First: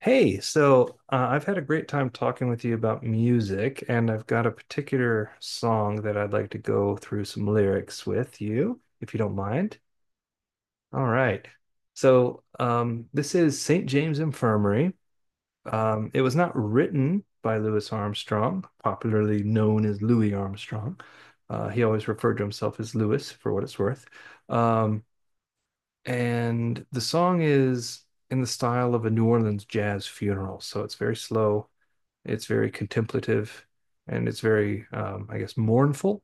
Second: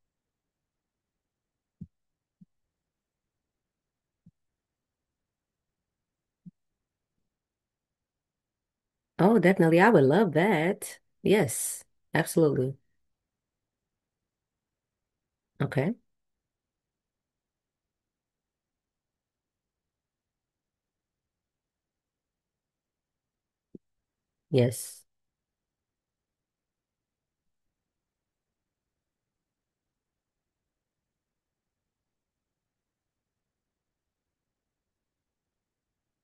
Hey, so I've had a great time talking with you about music, and I've got a particular song that I'd like to go through some lyrics with you, if you don't Oh, mind. definitely. I would love that. All right. Yes, So absolutely. um, this is St. James Infirmary. Okay. It was not written by Louis Armstrong, popularly known as Louis Armstrong. He always referred to himself as Louis, for what it's worth. Um, Yes. and the song is in the style of a New Orleans jazz funeral, so it's very slow, it's very contemplative, and it's very, I guess, mournful.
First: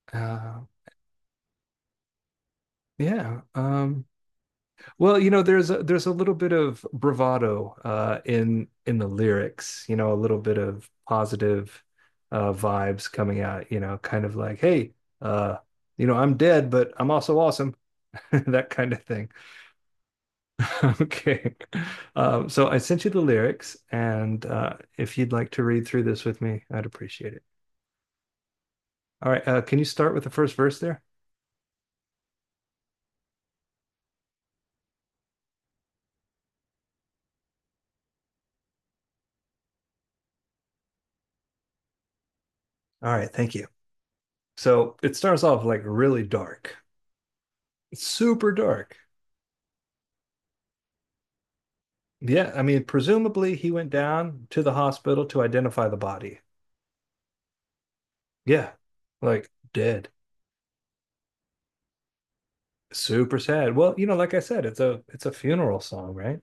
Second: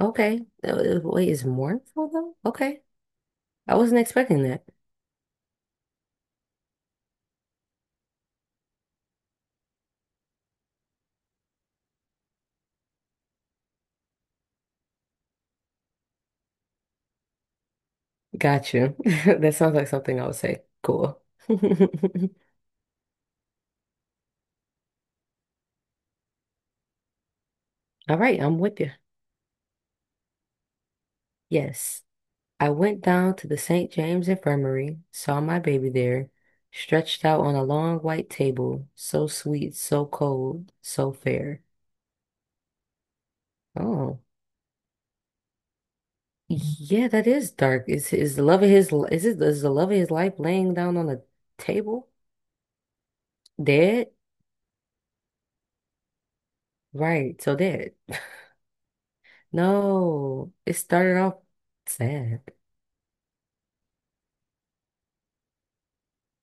Okay. Uh, Wait, is mournful though? Okay. yeah. I wasn't Um, expecting that. well, you know, there's a little bit of bravado in the lyrics. You know, a little bit of positive vibes coming out. You know, kind of like, hey, uh, you know, I'm dead, but I'm also awesome, that Got kind you. of thing. That sounds like something I would say. Cool. Okay. So I sent you the lyrics, and if you'd like to read through this with me, I'd appreciate it. All right, I'm with you. All right. Can you start with the first verse there? Yes. I went down to the St. James Infirmary, saw my baby there, stretched out on a long white table, so sweet, so cold, so fair. All right, thank you. Oh. So it starts off like really dark. Yeah, that is dark. It's Is the super love of dark. Is the love of his life laying down on the table? Yeah, I mean, presumably he went Dead? down to the hospital to identify the body. Right, so dead. Yeah, like dead. No, it started off sad. Super sad. Well, you know, like I said, it's a funeral song, right?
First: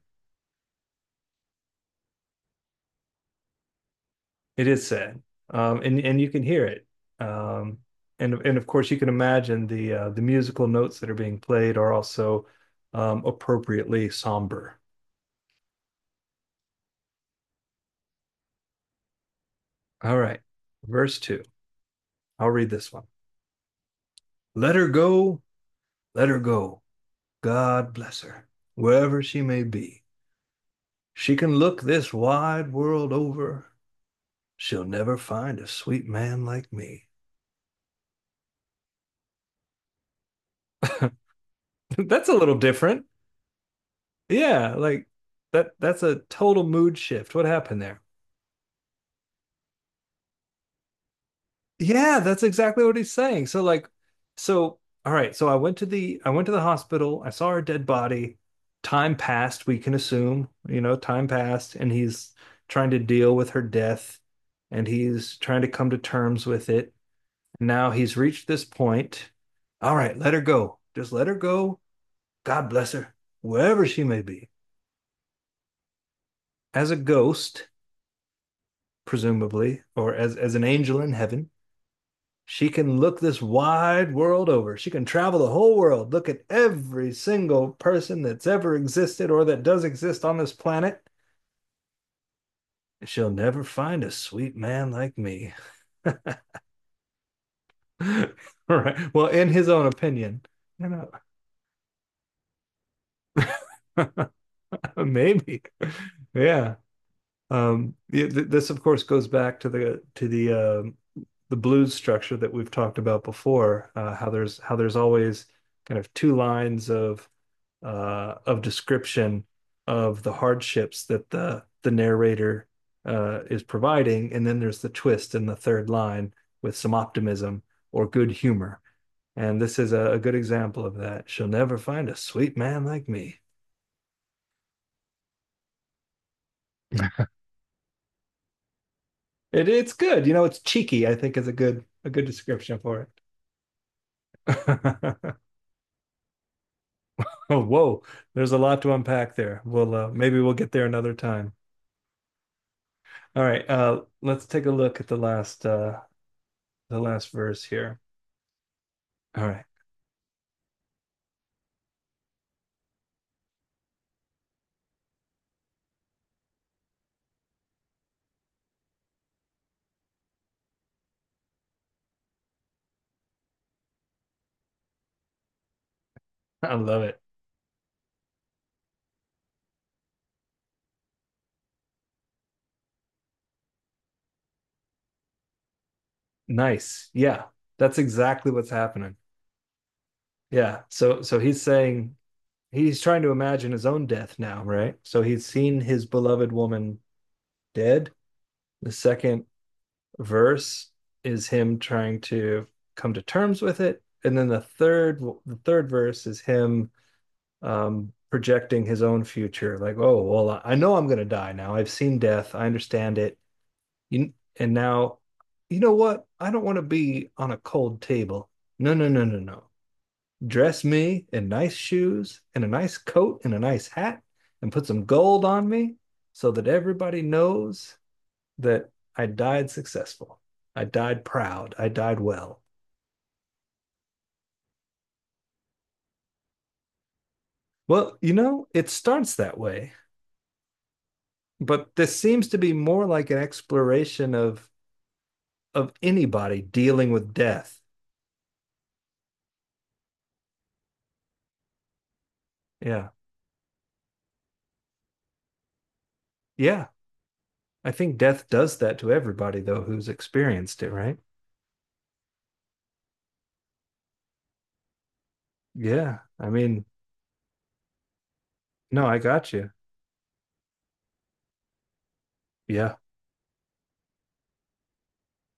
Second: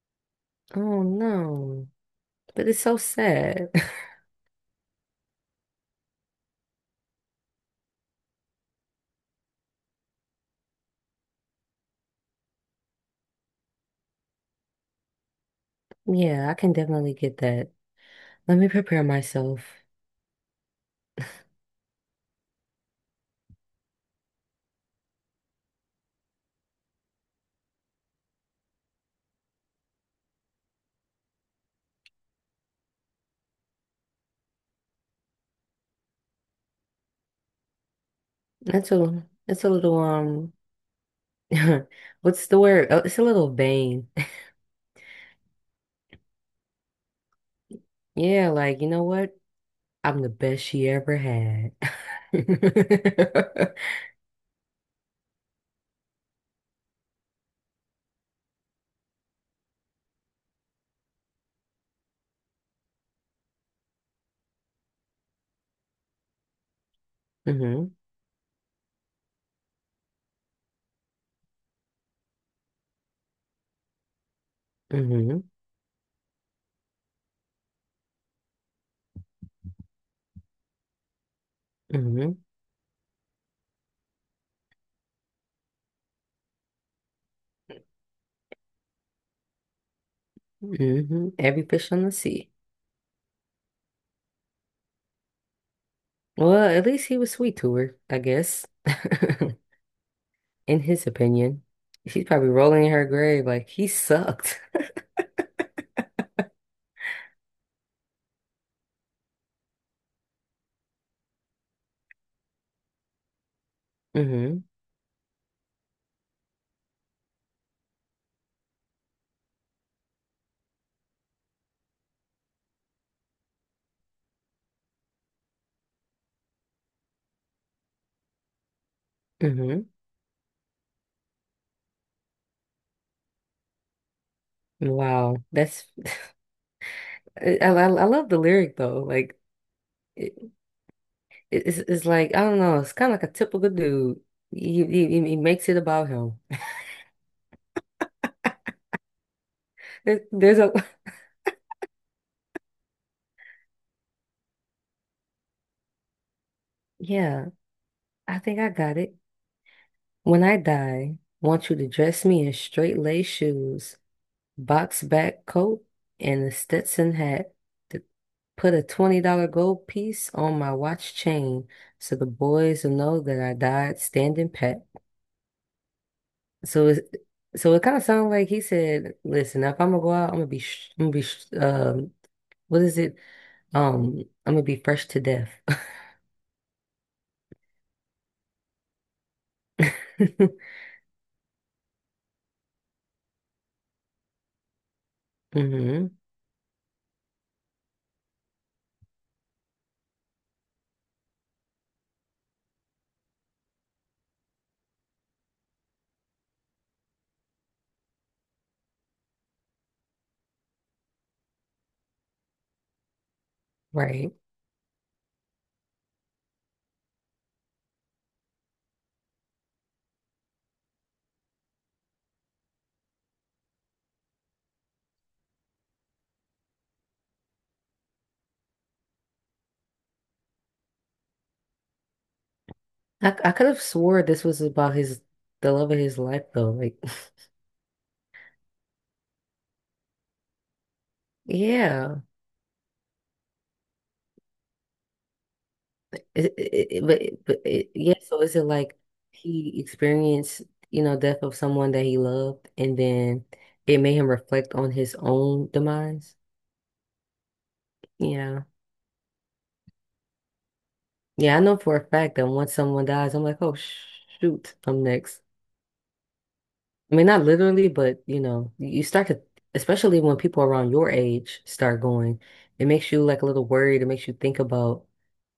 Oh no. But it's so sad. It is sad. And you can hear it. Um, and of course you can imagine the musical notes that are being played are also appropriately somber. Yeah, I can definitely get that. Let me prepare myself. All right, verse two. I'll read this one. Let her go. Let her go. God bless her, wherever she may be. She can look this wide world over. She'll never find a sweet man like me. That's a, it's a little That's a what's little the word? Oh, different. it's a little vain. Yeah, like that's a total mood shift. What happened there? Yeah, like you know what? I'm the best she ever had. Yeah, that's exactly what he's saying. So like, so all right, so I went to the hospital, I saw her dead body. Time passed, we can assume, you know, time passed, and he's trying to deal with her death and he's trying to come to terms with it. Now hmm he's reached this point. All right, let her go. Just let her go. God bless her, wherever she may be. hmm As a ghost, presumably, or as an angel in heaven. hmm She can look this wide world over. She can travel the whole world, look at every single person that's ever existed or that does exist on this planet. hmm Every fish on the sea. She'll never find a sweet man like me. Well, at least he was sweet to her, I guess. All right. Well, in his own opinion, In you his opinion, she's probably rolling in her grave like he know, sucked. maybe. Yeah. Yeah, this, of course, goes back to the blues structure that we've talked about before. How hmm there's always kind of two lines of description of the hardships that the narrator is providing, and then there's the twist in the third line with some optimism or good humor. And this hmm is a good example of that. She'll never find a sweet man like me. Wow, that's I love the lyric though. Like It's good, you it, know. It's cheeky, I think, is a good it's like I don't description know. It's for it. kind of like a typical dude. He makes it about him. Oh, whoa, there's a lot to unpack there. We'll maybe we'll There's get a there another time. All right, let's take a look at the last yeah. verse here. I think I got it. All right. When I die, want you to dress me in straight lace shoes, box back coat, and a Stetson hat. To put a $20 gold piece on my watch chain so the boys will know that I died standing pat. I So it's love it. so it kind of sounds like he said, "Listen, if I'm gonna go out, I'm gonna be, sh what is it? I'm gonna be fresh to death." Nice. Yeah. That's exactly what's happening. Yeah. So he's saying he's trying to imagine his own death now, right? So he's seen his hmm beloved woman dead. The second verse is him trying to come to terms with it, and then the third verse is him projecting his own future, like, oh well, I know I'm going to die now. I've seen death. I understand it. Right. You, and now, you know what? I don't want to be on a cold table. No, no, no, no, no. Dress me in nice shoes and a nice coat and a nice hat and put some gold on me so that everybody knows that I died successful. I died proud. I died well. I could have swore this was about his the love of his life though. Like, Well, you know, it starts that way, but this yeah. seems to be more like an exploration of anybody dealing with death. Yeah, so is it like he experienced, you know, death of someone that he loved, and Yeah. then it made him reflect on his own demise? Yeah. I think death Yeah, does that to everybody though who's experienced it, right? yeah, I know for a fact that once someone dies, I'm like, shoot, I'm next. Yeah. I mean, I mean, not literally, but you know, you no, I start to, got you. especially when people around your age start going, it Yeah. makes you like a little worried. It makes you think about,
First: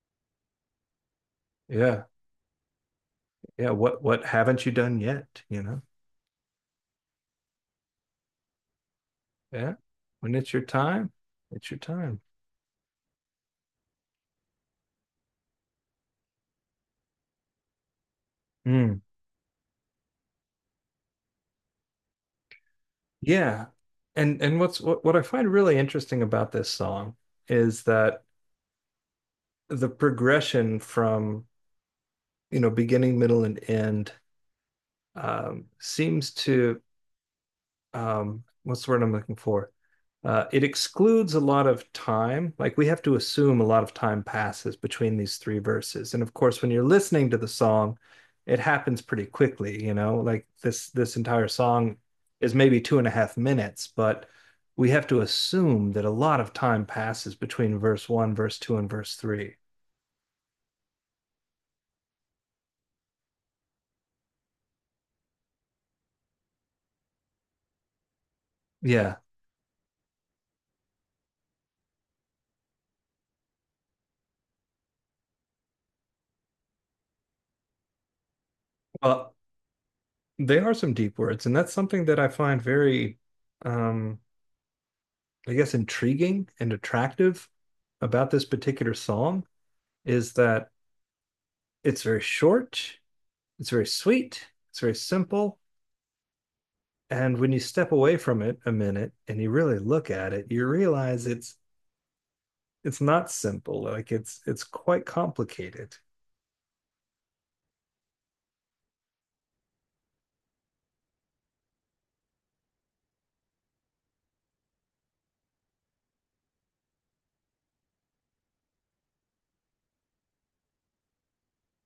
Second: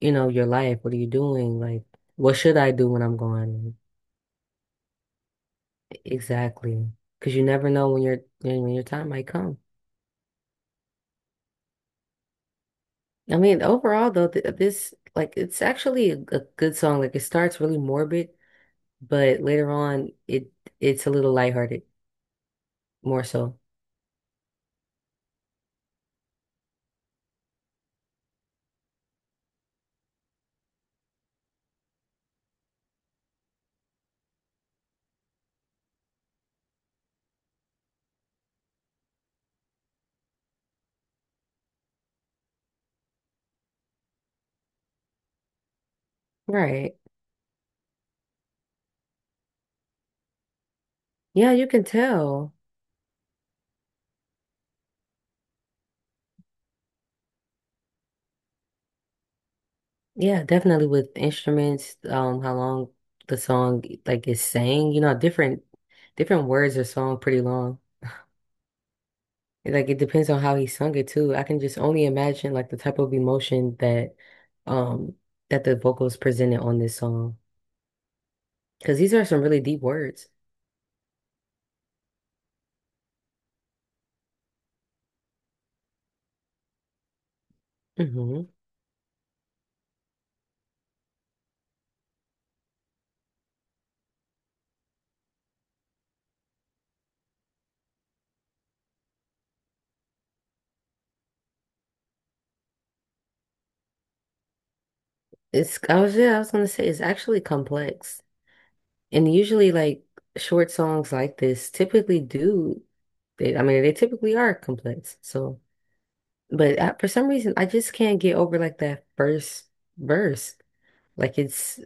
you know, your life. What are you doing? Like, Yeah. what should I do when I'm Yeah. gone? What haven't you done yet? You know? Exactly. Because you never know when your time might come. Yeah. When it's your time, it's your time. I mean, overall though, th this like it's actually a good song. Like it starts really morbid, Mm. but later on it's a little lighthearted more so. Yeah. And what's what I find really interesting about this song is that the progression from you know beginning, middle, and end seems to what's the word I'm looking for? It excludes a lot of time. Like we have to assume a lot of time passes between these three verses. And of course, when you're Right. listening to the song, it happens pretty quickly, you know, like this entire Yeah, you can song tell. is maybe 2.5 minutes, but we have to assume that a lot of time passes between verse one, verse two, and verse three. Yeah, definitely with instruments, how long the song like is sang. You know, different words are song pretty long. Yeah. It, like it depends on how he sung it too. I can just only imagine like the type of emotion that um that the vocals presented on this song. Because these are Well, some really deep words. they are some deep words, and that's something that I find very um I guess, intriguing and attractive about this Hmm particular song is that it's very short, it's very sweet, it's very simple. And when you step away from it a minute and you really look at it, you realize it's not simple. Like it's quite It's, complicated. I was, yeah, I was gonna say it's actually complex. And usually like short songs like this typically do, they I mean they typically are complex. So but I, for some reason I just can't get over like that first verse. Like it's,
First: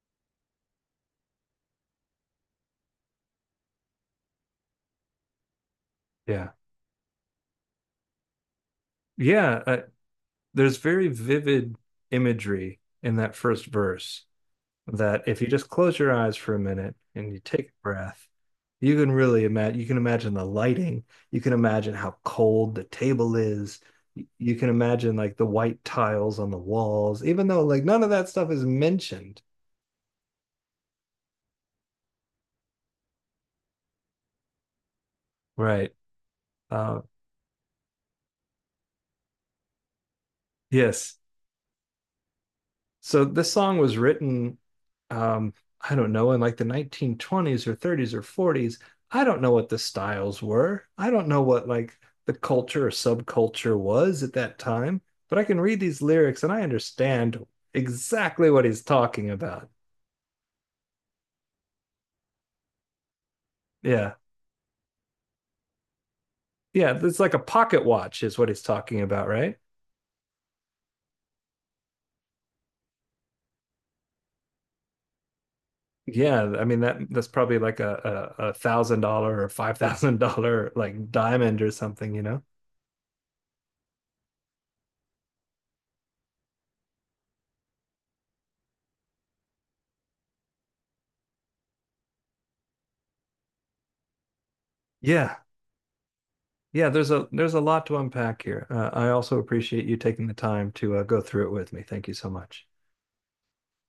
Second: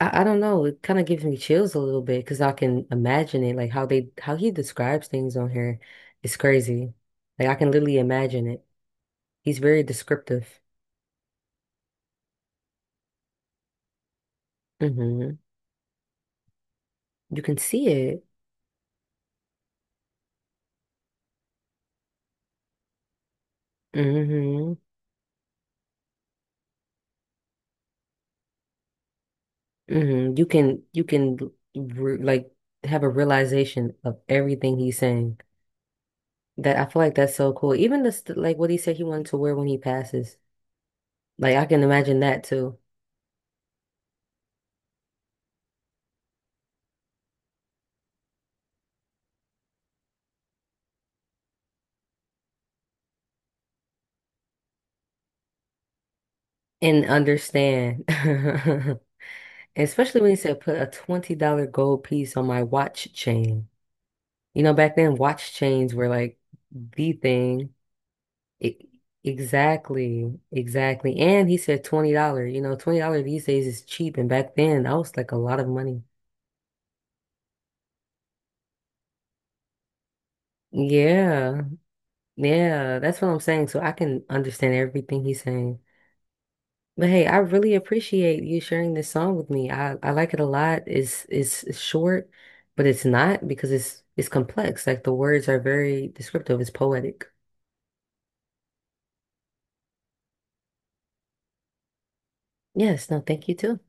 I don't know. It kind of gives me chills a little bit because I can imagine it, like how he describes things on here. It's Yeah, crazy. Like I can literally imagine it. He's yeah. Very descriptive. There's very vivid imagery in that first verse that Hmm if you just close your eyes for a minute and you You can take a see it. breath, you can imagine the lighting, you can imagine how cold the table is, you can Hmm imagine like the white tiles on the walls, even though like none of that stuff is mentioned. hmm You can re like have a realization of everything he's saying. Right. That, I Uh, feel like that's so cool. Even this like what he said he wanted to wear when he passes. yes. Like I can imagine that too So this song was written, um, I don't know, in like the 1920s or 30s or 40s. I don't know what the styles were. I don't know what like the culture or subculture was at that time, but I can read these lyrics and I and understand understand. exactly what he's talking about. Especially when he said put a $20 gold piece on my watch chain. Yeah. You know, back then watch chains were like Yeah, the it's like a thing. pocket watch is what he's E- talking about, right? exactly, exactly. And he said $20. You know, $20 these days is cheap. And back then that was like a lot of money. Yeah, I mean that that's probably like a thousand dollar or $5,000 like diamond Yeah, or something, you know? yeah, that's what I'm saying. So I can understand everything he's saying. But hey, I really appreciate you sharing this song with me. I like it a lot. It's it's short, but it's not, because it's complex. Like the Yeah, words are very descriptive. It's Yeah, poetic. there's a lot to unpack here. I also appreciate you taking the time to go through it with me. Thank you so much. Yes, no, thank you too.